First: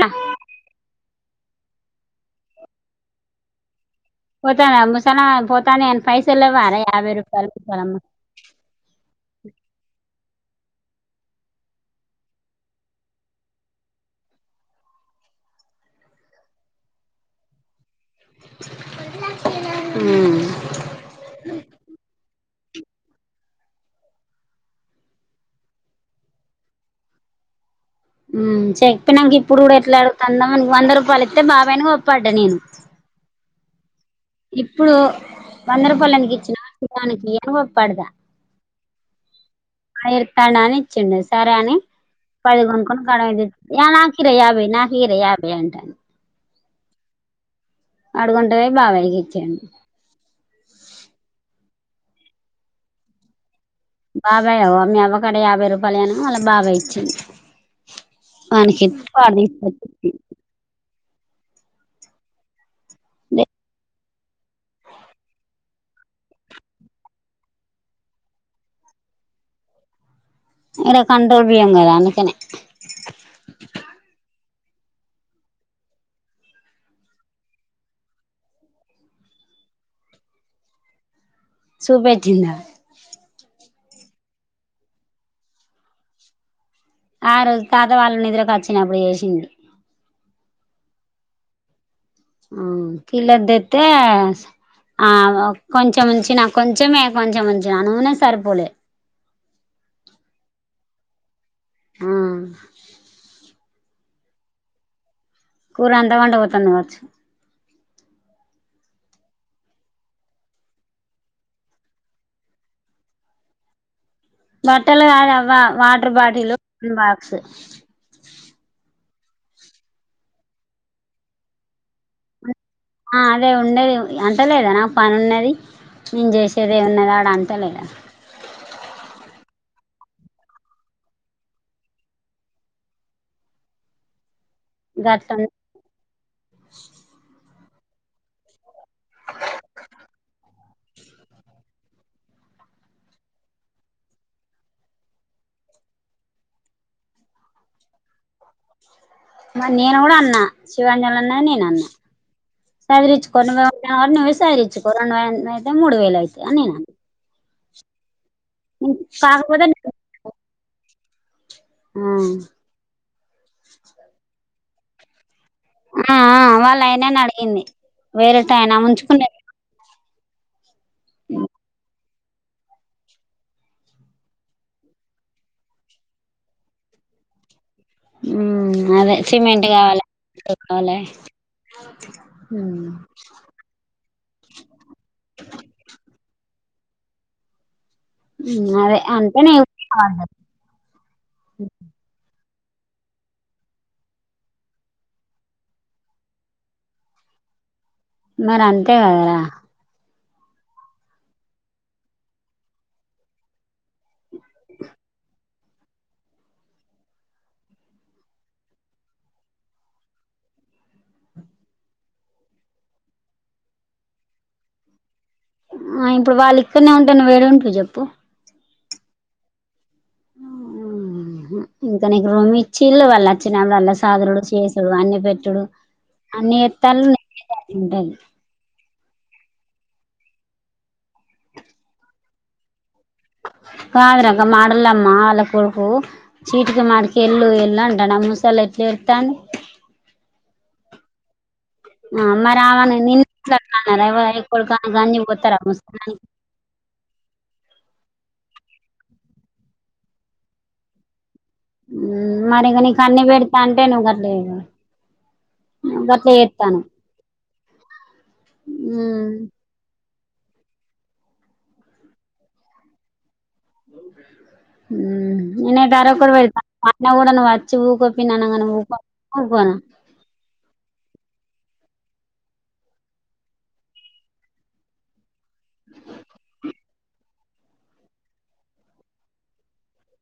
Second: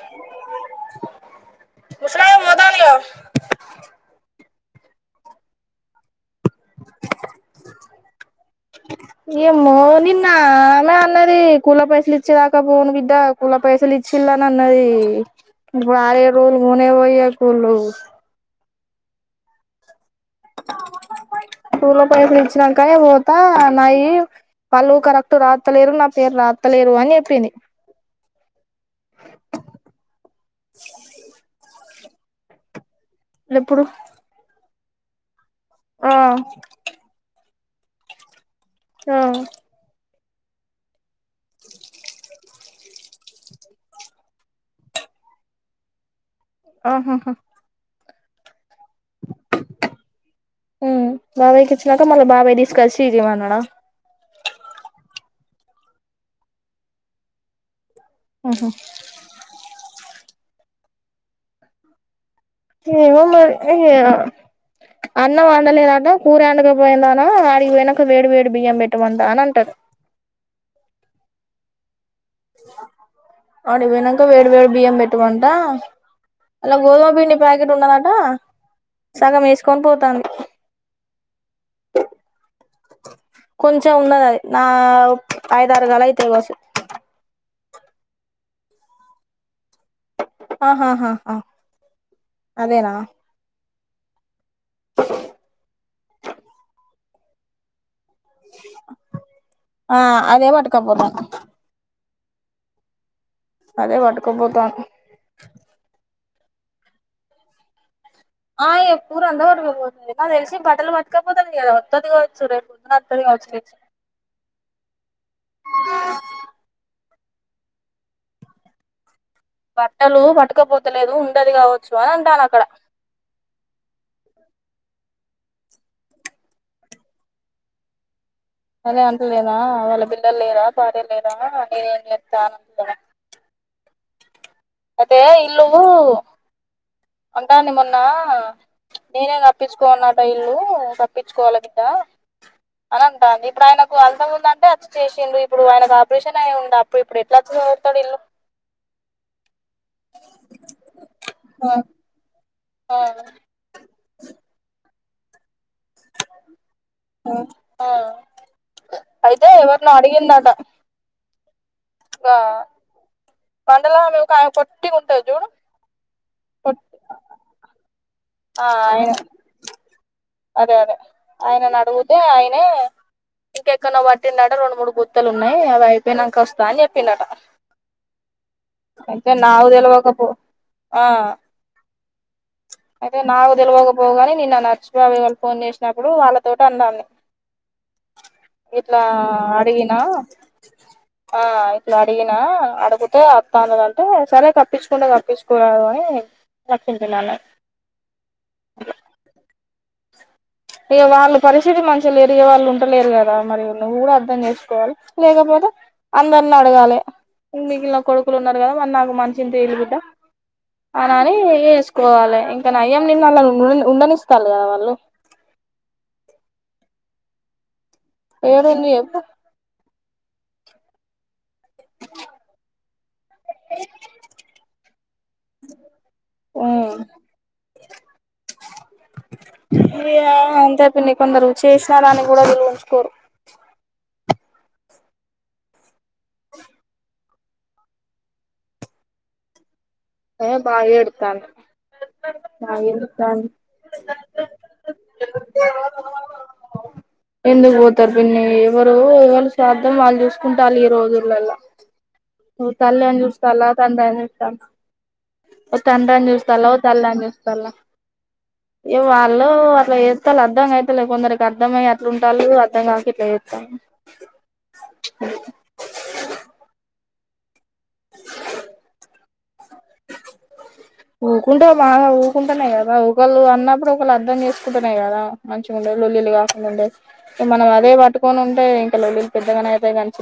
ఆ ముసలాయం మోతాందిగా పోతందా ముసాలమా పోతని పైసల్ లేవా అనే యాబై రూపాలు ముసాలమా ఏమో నిన్న న్న ఆమె అన్నది కూల పైసలు ఇచ్చేదాకా పోను బిడ్డ కూల పైసలు ఇచ్చిళని అన్నది ఇప్పుడు ఆరే రోజులు పోనే పోయి వస్తున్లు కూళ్ల పైసలు ఇచ్ ఇచ్చినాక పోత నాయి వాళ్ళు కరెక్ట్ రాత్తలేరు నా పేరు రాత్తలేరు అని చెప్పింది ఉమ్ చెప్పినక ఇప్పుడు కూడా ఎట్లా అడుగుతన్నాం వంద రూపాయలు ఇస్తే బా పోయినవ్ పడ నేను ఎప్పుడు ఇప్పుడు వంద ఆ రూపాయల ఎందుకొచ్చినావ్ కుకానికీ హు పడుదా ఆ ఏడ్తన్నావని ఇచ్చినది సరే అని పదికొంట కాడ యా నకిర యాభైయి నా కీరె యాభై అంటాంది ఓహోహో అడుగుంట పోయి బాబాయ్ కిచింద్ నాక మల్ల బాబాయ్ తీసుకొచ్చి ఇంట్లో పన్నాడా బాబాయ్ అవ మీ అవక్కడ యాభై రూపాయల అనీ మల్ల బాబాయ్ ఇచ్చ ఆహా పనికిత్ పాడ్ ఏమో ఇచ్చిండు మరి అన్నం వండలేదట కూర ఆండకపోయిందా అనా ఆడి వెనక వేడి వేడి బియ్యం పెట్టమంట అని అంటారు ఇక్కడ కంట్రోల్ చేయంగదా అందుకనే ఆడి వెనక వేడి వేడి బియ్యం పెట్టమంట అలా గోధుమ పిండి ప్యాకెట్ ఉండదట సగం వేసుకొని పోతాండు సుభేజింద కొంచెం ఉన్నద అది నా ఆఐదారుగాల అయిత ఆ తాత వాళ్ళు నిద్రకు వచ్చినప్పుడు చేసింది ఆహా ఆ మ్ కిల్ ఆఫ్ డెత్ అతే ఆ కొంచంచిిన కొంచమే కొంచెంంచి అను ఆ అదే నా లేక కప్బోర్డు మ్ అదే పటుకోపోతాను కూర అంత వండపోతు అండవచ్చు ఆ ఎప్పుడూ అందరకుపోతుంది నాకు తెలిసి బట్టలు పట్టుకపోతుంది కదా వత్తది కావచ్చు రేపు పొదు అత్తది కావచ్చు రే బట్టలు కాదువ్వ వాటర్ బాటిల్ా స బట్టలు పట్టుకపోతలేదు ఉండది కావచ్చు అని అంటాన అక్కడ అదే ఉండేది అంటలేదా నాకు పని ఉన్నది నేను చేసేదే ఉన్నద ఆడ అంటలేదా అదే అంతలేదా వాళ్ళ బిల్లలు లేద భార్య లేదా నేను ఏం చెప్తా అలే అదతే గట్లుంది ఇలుఊరు డి మొన్న నేనే తప్పించుకోన్నట ఇల్లు తప్పించుకోవాలి బిద్ద అని అంటా ఇప్పుడు ఆయనకు అల్థం ఉంద అంటే అచ్చ చేసిడు ఇప్పుడు ఆయనకు ఆపరేషన్ అయిండడు అప్పుడు ఇప్పుడు ఎట్లాచ్చతాడు ఇల్లు నేను కూడా అన్నా శివాంజలు అన్నా నేను అన్నా ఆ సదరిచ్చుకో ను అని విసారించు [inaudible] మూడు వేల అయితాయ్ అని నేనన్న ఆ అయితే ఎవరినో అడిగిందట ఆ పరదా కాకపోతే టి ఉంటాాయి చూడు ఆ వాళ్ళ పొట్ ఆయనను అడిగింది ఆ వేరేటాయన ఆయన ఉంచుకునే అదే అదే ఆయన నడగుద్ అంటే ఆయన ఇంకెక్కన పట్టిందట రెండు మూడు గుతులు ఉన్నాయి అవి అయిపోయినాంక వస్తా అని చెప్పిండట మ్ అదే అయితే సిమెంట్ నాకు కావాలి తెలవకపో కావాలి ఆ అదే నాకు తెలవకపోవు గాని నిన్న నర్చు బాబాయ్ వాళ్ళ ఫోన్ చేసినప్పుడు వాళ్ళతో ట అన్నా అన్ని అదే ఇట్లా అంటే నీ అడిగినా ఆ ఇట్లా అడిగినా అడుగుతే అత్తన్నదంటే సరే కప్పించుకుంటే కప్పించుకోరాదు అని అన్నది మరి అంతే కదరా ఇక వాళ్ళ పరిస్థితి మంచిగా లేరు ఇక వాళ్ళు ఉంటలేరు కదా మరి నువ్వు కూడా సుకోవాలి లేకపోతే అందరిని అడగాలి మిగిన కొడుకులు ఉన్నారు కదా మరి నాకు మనిశింత ఇయ్యల్లి బిడ్డ అని అని వేసుకోవాలి ఇంకా నయం నిన్న అళ్ళ ఉండనిస్తాళ్లు కదా వాళ్ళు ఆ ఇప్పుడు వాళ్ళు ఇక్కడనే ఉంటే నువ్వేడా ఉంటవు చెప్పు ఎక్కడుంది చెప్పు అ ఉ హ్ ఇంకా నీకు రూమ్ ఇచ్చిళ్ళు వాళ్ళు వచ్చినపుడు అళ్ళ సదురుడు చేసుడు అన్ని పెట్టుడు అన్ని చెప్పు చేత్తాళ్లు నికయితే అట్లా ఉంటది ఇయా అంతే పిన్ని కొందరు చేసినా దాని కూడా విలువ ఉంచుకోరు కాదూర మాడలమ్మా వాళ్ల కోడుకు చీటికీ మాటికీ ఏళ్ళు ఏళ్ళు అంటాడు అ ముసాల్ ఎట్లా ఏడతాండు ఏ బాగా ఎడుతాండు అ మరి ఆమెని నిన్ను ఎట్లా అన్నారే అరె కోడకా గంజి పోత్తార ముసలి దాని ఇారు పిన్ని ఎవరు ఎవరు స్వార్థం వాళ్ళు చూసుకుంటాళ్లు ఈ రోజులల్ల మరి ఇగా నీకు అన్నీ పెడత అంటే తండ్రి నువ్వు అని కట్లే చూస్తాలా ఓ తండ్రి అని చూస్తలా ఓ తల్లి అని చూస్తలా ఇగ మ్మ్ వాళ్ళు అట్లా ేస్తా అర్ధం అయితలేదు కొందరికి అర్ధం అయి అట్లా ఉంటాళ్లు అర్థం కాక ఇట్లా చేత్త ఉ ఈనే ధర ఒకటి నా కూడా వచ్చి ఊకో పిన్ని అనంగానే ఊకోనా ఊకోన ఊకుంటవ్ మాగా ఊకుంటనే కదా ఒకళ్ళు అన్నప్పుడు ఒకళ్ళు అర్ధం చేసుకుంటనే కదా మంచిగా ఉండుల్లి లోల్లిలు కాకుండా ఉండుల్లి మనం అదే పట్టుకొని ఉంటే ఇంకా లో ల్లీలు పెద్దగానే అయితాయి కని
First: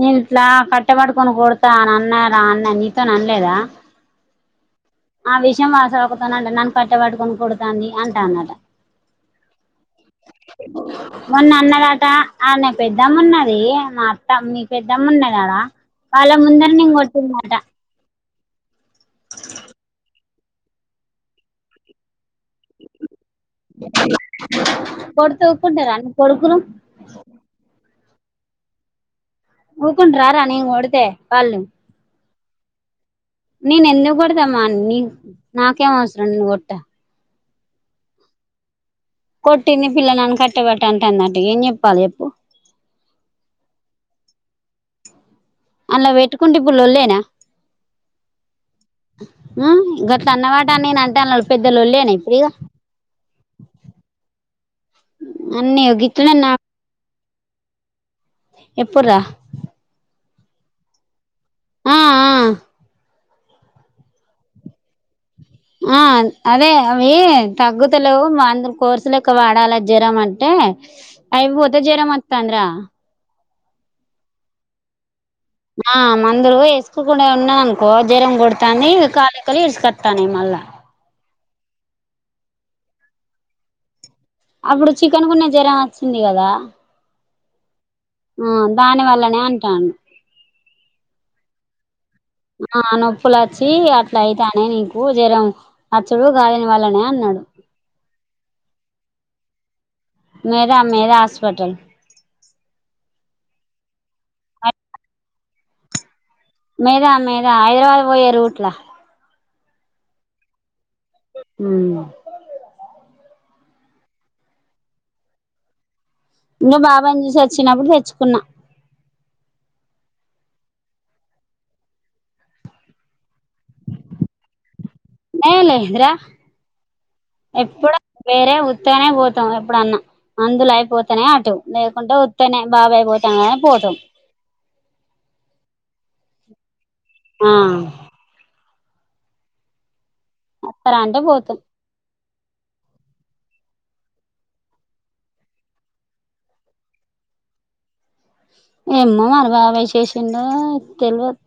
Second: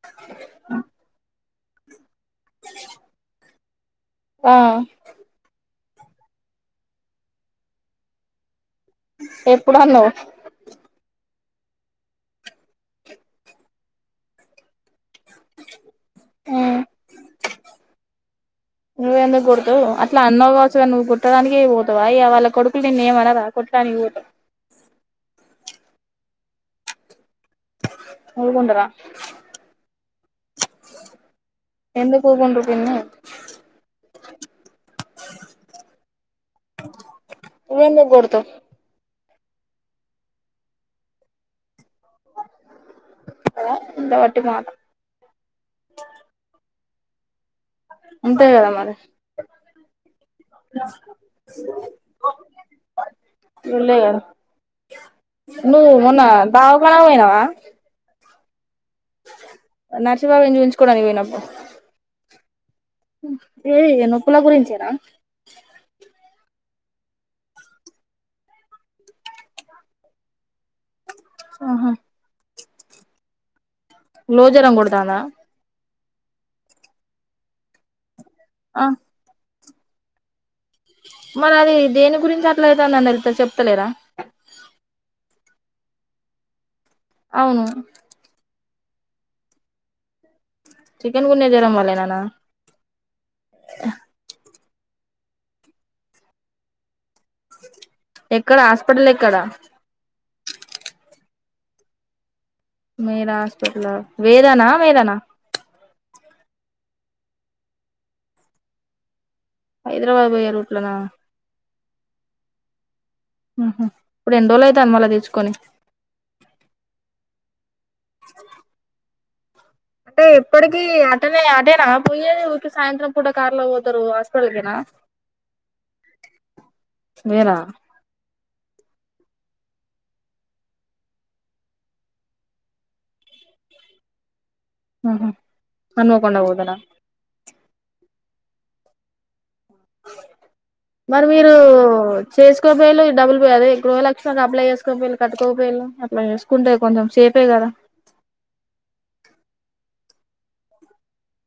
నేను ఇట్లా కట్ట వట్టుకొని కొడ్ నాన్న రా అన్న నీతో ని అనలేదా ఆ ఆ విషయం వాస అక్క తోనంటే నన్ను కట్ట వట్టుకుని కొడతాంది అంటాందీ అట ఎప్పుడు అన్నవ్ మొన్న అన్నాదట ఆన్నే పెద్దమ్మున్నది మా అత్త మీ పెద్ద పెద్దమ్ముంది అడా వాళ్ళ ముందర నేను కొట్టిన్నిటా నువ్వ ఎందుకు కొడతావ్ అన్నావ్ కావచ్చు కానీ నువ్వు కొట్టడానికి పోతావా వాళ్ళ కొడుకులు నిన్ను ఏం అనరా కొట్టు ఉన్నారా అన్న కొడుకులు మూడిందిరా కుంట్రారా నేను కొడితే ఎంత సేపు పండుకోయింది నేను ఎందుకు కొడతామా నీ నాకేం అవసరం నేను కొట్టా ఇవాళే జస్ట్ కొట్టింది పిల్లలను కట్టబట్ట అంటందంట ఏం చేప్ నోటి మాట అలా వెట్టుకుంటే ముల్లు లేదా ఉంటాయి కదా మరి ఆ గట్ల అన్నవాట నేను అంటే అల్ల పెద్ద లొల్లేనా ఇప్పుడు ఇగ ఉన్నావా అన్నీ నువ్వు మొన్న గిట్లనే నా దావకానా పోయినావా ఎప్పురా తువాలు ఎంచుకోవడానికి పోయినాములే ఆ ఆ ఏ ఇనపరాద చీనా ఆ అవే అవి తగ్గుతలేవు మందులు కోర్సులుకు వాడాలి జరం అంటే అయిపోతే ఆహా జరం వత్తాండే లో జరం కొడుతాంద ఆ మందులు వేసుకోకుండా ఉన్నాననుకో జరం ఆ కొడుతాంది ఇంగ కాలి కెళ్లి తీస్కొత్త నేను మళ్ళ మరి అది దేని గురించి అట్ల అవుతుందని వెళ్తే చెప్తలేరా అప్పుడు చికెన్ గున్యా జ్వరం వచ్చింది కదా అవును మ్మ్ దాని వల్లనే అంటాండు చికెన్ గున్యా జ్వరం వల్లేనా ఆ నొప్పులు వచ్చి అట్లా అయితా నే నీకు జరం అచ్చులు కాదని వాళ్ళనే అన్నాడు ఎక్కడ హాస్పిటల్ ఎక్కడా మేరా మేరా హాస్పిటల్ మేరా హాస్పిటలా వేదా నా మేధా నా మేధా మేధా హైదరాబాద్ పోయే రూట్లా హైదరాబాద్ పోయే రూ హ్మ్మ్ మ్మ్ హ్మ్ ఇప్పుడు ఎన్ని రోజులు అయితాంది మళ్ళా తెచ్చుకొని ఇంగ బాబాని చూసి వచ్చినప్పుడు తెచ్చుకున్న అంటే ఎప్పటికీ అటనే అటేనా పోయేది ఊరికి సాయంత్రం పూట కార్లో పోతారు హాస్పిటల్ కేనా ఏ లేదురా వేరా ఎప్పుడో వేరే ఊరి వత్తేనే పోతాం ఎప్పుడన్న మందులు అయిపోతనే అటు, లేకుంటే వత్తనే బాబాయి పోతానే పోతం ఆహ హన్మకొండ పోతర ఆ వస్తారా అంటే మరి మీరూ పోతాం చేసుకోకపోయిళ్ళు డబ్బులు పోయిే అదే గృహ లష్మి కి అప్లై చేసుకోకపోయిళ్ళు కట్టుకోకపోయిళ్ళు అప్లై చేసుకుంటే కొంచెం సేఫే కదా ఏమ్మో మరి బాబాయ్ చేసిండో తెల్వద్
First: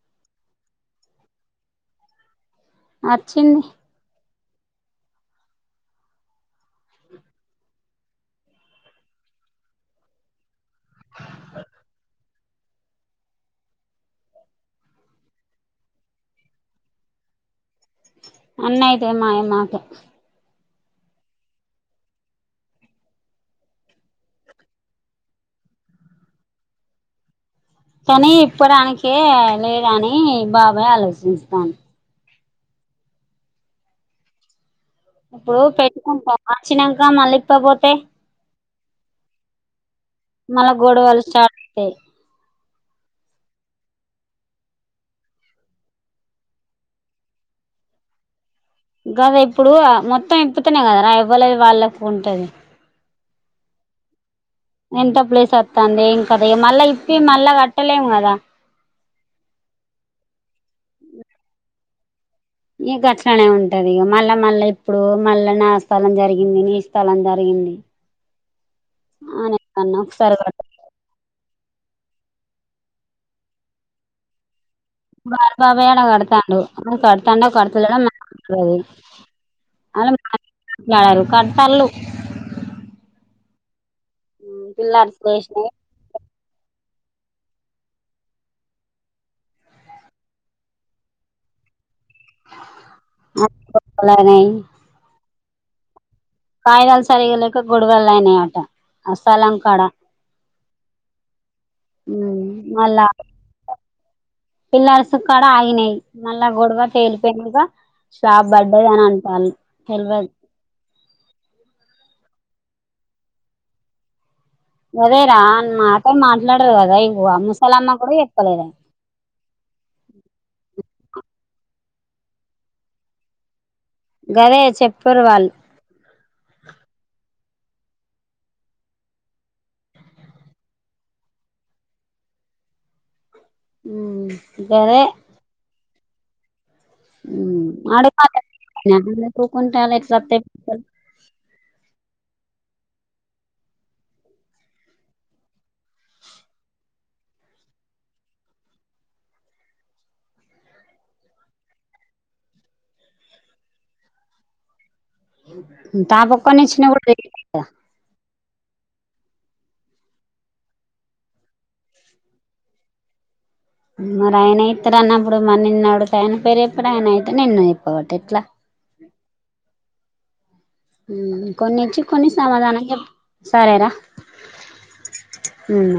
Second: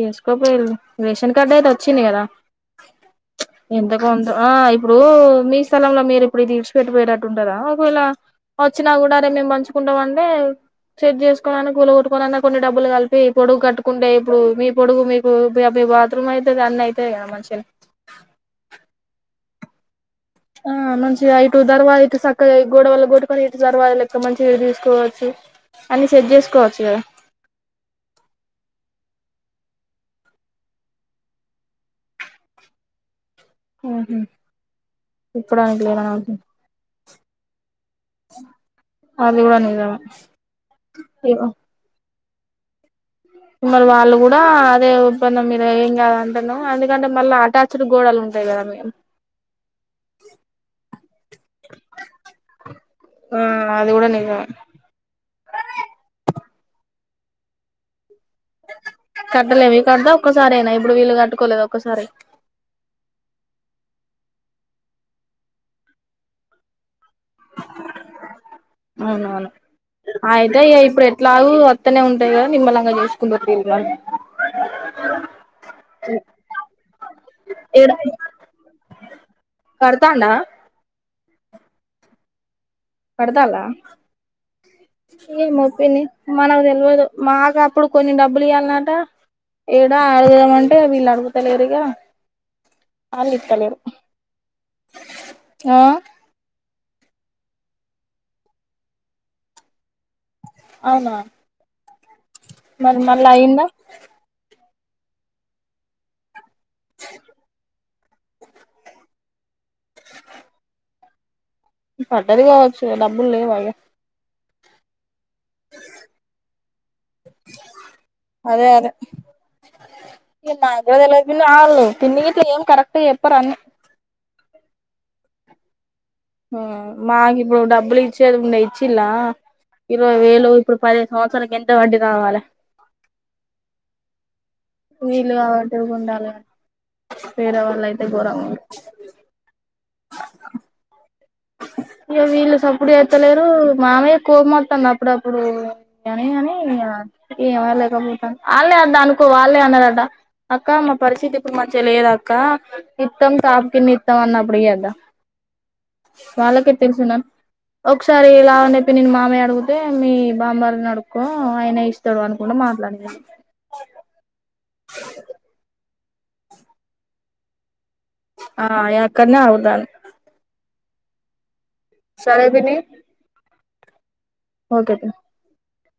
చేసుకోకపోయిళ్ళు రేషన్ కార్డు అయితే వచ్చింది కదా అచ్చింది ఎంత కొంత ఆ ఇప్పుడూ మీ స్థలంలో మీరు ఇప్పుడు ఇది ఇడిసిపెట్టిపోయేటట్టు ఉంటదా ఒకవేళ వచ్చినా కూడా రేపు మేము పంచుకుంటాం అంటే సెట్ చేసుకోవలన్న కూల కొట్టుకొని అన్న కొన్ని డబ్బులు కలిపి పొడుగ్గ కట్టుకుంటే ఇప్పుడు మీ పొడుగు మీకు మీ బాత్రూమ్ అయితది అన్నీ అయితయి కదా మంచిగనే అన్న అయితయి మాయి మాకె ఆ మంచిగా ఇటు దర్వాజా ఇటు చక్కగా గోడవల్ల కొట్టుకొని ఇటు తర్వాత లెక్క మంచిగా తీసుకోవచ్చు అన్ని సెట్ చేసుకోవచ్చు కదా కానీ ఇప్పడానికే లేదని బాబాయ్ ఆలోచించుతండు ఆహ ఇప్పుడు పెట్టుకుంట వచ్చినంక మల్లీ ఇప్పకపోతే అది కూడ నిజమే మళ్ళ గొడవలు స్టార్ట్ అయితయి మళ వాళ్ళు కూడా అదే వద్దన్నారు మీరు ఏం కాద అంటున్నా ఎందుకంటే మళ్ళా అటాచ్డ్ గోడలు ఉంట గదే ఇప్పుడు మొత్తం ఇప్పుతున్న కద రా ఎవ్వలది వాళ్ళకు ఉంటది ఆ అది కూడ నిజమే ఇ మళ్ళా కట్టలేము కదా కట్టలేము కదా ఒక్కసారే అయినా ఇప్పుడు ఇల్లు కట్టుకోలేదు ఒక్కసారి ఈ గట్లనే ఉంటది ఇగ మళ్ళ మళ్ళ ఇప్పుడు మళ్ళా నా స్థలం జరిగింది నీ స్థలం స్థలం జరిగింది ఆ అవునవును నేను అన్నా ఒకసారి కడత అయితే ఇప్పుడు ఎట్లాగూ త్తనే ఉంట గద నిమ్మళంగా చూసుకుందువు తీ ఇగ మా బావే ఆడ కడతాన్డు అ కడతాండో ఏడ కడుతలేదో నాకు తెల్వది కడతాండా కడతాన్లు కడతాన్ల ఆ పిల్లాడి స్నేష్ నే మనకు తెలివదు మాకు అప్పుడు కొన్ని డబ్బులు ఇయ్యల్నంటా ఏడా అడుగుదమంటే వీళ్ళు అడుగుతలేరు ఇగా ఆపలా నై ఆ కాయిదాలు సరిగలేక గొడవలు అయినాయట అ స్థలంకాడా అవునా ఉమ్ మరి మళ్ళా అయి్యిందా పిల్రసు క్కాడ కూడా ఆగినాయి ఇలా గొడవ తేలిపోయినుగా షాప్ పడ్డది అని అ పల్ హల్వల్ పడ్డది కావచ్చు డబ్బులు లేవ ఇగ అదే రా అన్ మాట మాట్లాడరు కదా ఇప్ ఓ ఆ ముసాలమ్మా కూడా చేపల్లేదు అదే ఇకా తెలవదా పిన్ని వాళ్ళు పిన్ని గిట్ల ఏం కరెక్ట్ చెప్పరని గదే చెప్పరు వాళ్ళు ఉమ్ మాకు ఇప్పుడు డబ్బులు ఇచ్చేది ఉండ ఇచ్చిలా ఇరవై వేలు ఇప్పుడు పదిహేదు సంవత్సరాలనికి ఎంత వడ్డీ కావాలి ఉమ్ గదే ఎరుగుండల్ కద్ ఉమ్ అడగపట్ల ఊరుకుంటే ఎట్లా వస్తాయి ఇయ్యో వీళ్ళు సప్పుడు ఎత్తలేరు మామయ్య కోపం వస్తోంది అప్పుడప్పుడు గానే గని ఇంక ఏమ లేకపోతాం వాళ్ళే అద్ద అనుకో వాళ్ళే అన్నారట అక్క మా పరిస్థితి ఇప్పుడు మంచిగా లేద అక్క ఇత్తం కాపు కిన్ని ఇస్తాం అన్నప్పుడు ఇయ్యద అవు వాళ్ళకే తెలుసు నప్ ఒకసారి ఇలా అన్ చొప్పి నేను మామయ్య అడిగితే మీ బామ్మర్దిని అడుకో ఆయన ఇస్తాడు అనుకుంటూ మాట్లాడినార్ ఇతడ్ అన్నప్పుడు మరి నిన్ నడువ్ తయినపేర్ చోపిన అయినతే నినయ్ ఆ యక్కనే అవుతాని ఉమ్ కొన్నిచ్చ కొన్ని సరే పిన్ని సమాధానం చెప్ సరేరా ఓకే పిన్ని ఉమ్